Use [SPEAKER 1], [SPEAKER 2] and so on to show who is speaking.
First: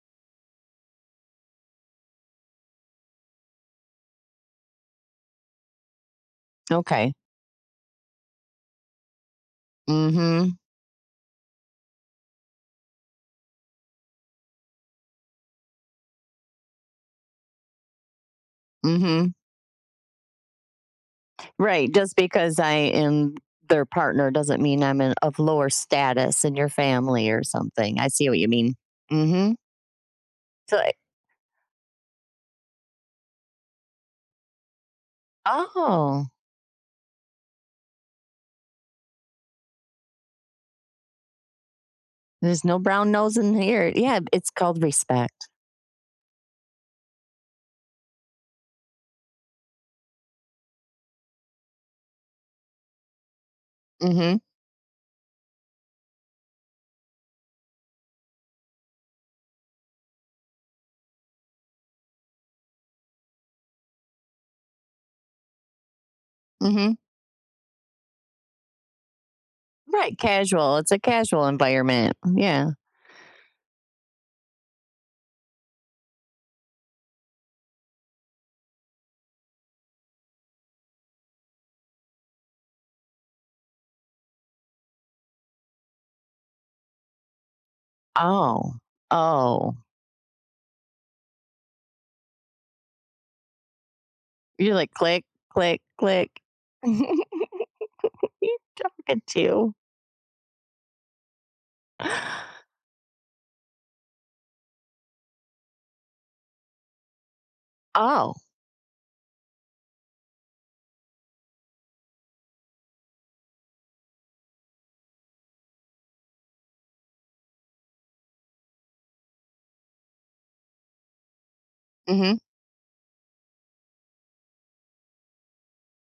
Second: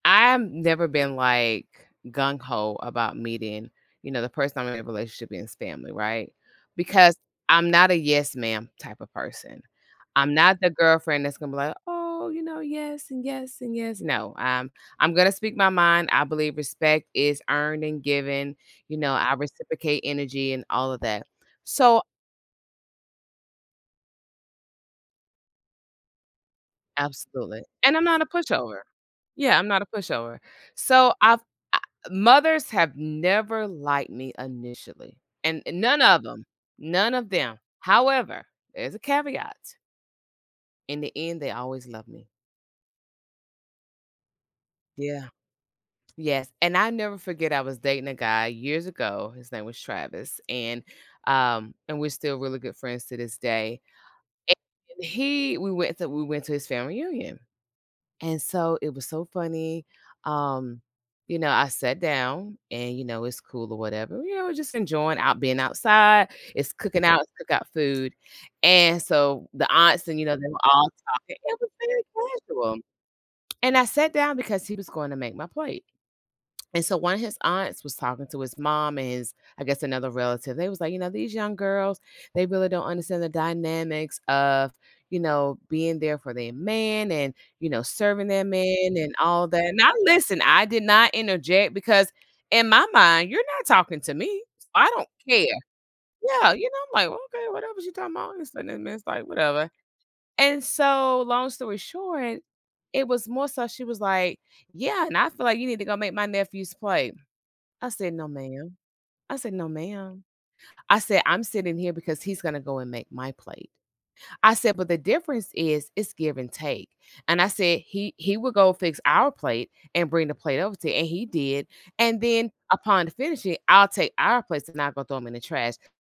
[SPEAKER 1] I've never been, like, gung-ho about meeting, you know, the person I'm in a relationship in's family, right?
[SPEAKER 2] Okay.
[SPEAKER 1] Because I'm not a "yes, ma'am" type of person. I'm
[SPEAKER 2] Mhm.
[SPEAKER 1] not the girlfriend that's gonna be like, "Oh," you know, "Yes and yes and yes." No. I I'm I'm gonna speak my mind, I believe respect is earned and given. You know, I
[SPEAKER 2] Mhm.
[SPEAKER 1] reciprocate energy and all of that.
[SPEAKER 2] Right,
[SPEAKER 1] So
[SPEAKER 2] just because I am their partner doesn't mean I'm in of lower status in your family or
[SPEAKER 1] Absolutely, and
[SPEAKER 2] something,
[SPEAKER 1] I'm
[SPEAKER 2] I
[SPEAKER 1] not a
[SPEAKER 2] see what you mean.
[SPEAKER 1] pushover.
[SPEAKER 2] Mhm.
[SPEAKER 1] Yeah, I'm not a pushover.
[SPEAKER 2] So, i
[SPEAKER 1] So, I f I mothers have never liked me initially, and and none of
[SPEAKER 2] Oh.
[SPEAKER 1] 'em, none of them. However, there's a caveat in the end, they always love me.
[SPEAKER 2] There's no brown nosing here Yeah, it's called
[SPEAKER 1] Yeah.
[SPEAKER 2] respect.
[SPEAKER 1] Yes, and I will never forget, I was dating a guy, years ago, his name was Travis, and, um and we're still really good friends to this day
[SPEAKER 2] Mhm.
[SPEAKER 1] and he we went to we went to his family reunion. And so it was so funny, um, you know, I sat down, and, you know, it's cool or whatever. You know, we're just enjoying out being outside, it's
[SPEAKER 2] Mhm.
[SPEAKER 1] cooking out cook out food, and so the aunts
[SPEAKER 2] Right
[SPEAKER 1] and, you know, they were
[SPEAKER 2] casual,
[SPEAKER 1] all
[SPEAKER 2] it's a
[SPEAKER 1] talking,
[SPEAKER 2] casual
[SPEAKER 1] it was very
[SPEAKER 2] environment. Mm yeah.
[SPEAKER 1] casual, and I sat down because he was going to make my plate, and so, one of his aunts was talking to his mom and his I guess, another relative, they was like, you know, "These young girls, they really don't understand the dynamics of, you know, being there for their man, and, you know, serving their
[SPEAKER 2] Oh.
[SPEAKER 1] man," and all that.
[SPEAKER 2] Oh.
[SPEAKER 1] Now listen, I did not interject, because in my mind, you're not talking to me, s
[SPEAKER 2] You're
[SPEAKER 1] I
[SPEAKER 2] like,
[SPEAKER 1] don't
[SPEAKER 2] "Click,
[SPEAKER 1] care.
[SPEAKER 2] click, click."
[SPEAKER 1] Yeah, you know, I'm like, "Okay, whatever she talking
[SPEAKER 2] "Who're
[SPEAKER 1] about, this
[SPEAKER 2] you
[SPEAKER 1] then and this"
[SPEAKER 2] talking
[SPEAKER 1] like, "Whatever."
[SPEAKER 2] to?"
[SPEAKER 1] And so, long story short, it was more so she was, like, "Yeah, and I feel like you need to go make my nephew's plate." I said, "No,
[SPEAKER 2] Oh.
[SPEAKER 1] ma'am." I said, "No, ma'am." I said, "I'm sitting here because he's gonna go and make my plate." I said, "But the difference is, it's give and take." And I said, "He he will go fix our plate, and bring the plate over to you," and he did, and
[SPEAKER 2] Mhm.
[SPEAKER 1] then, upon finishing, I'll take our plates and I'll go throw them in the trash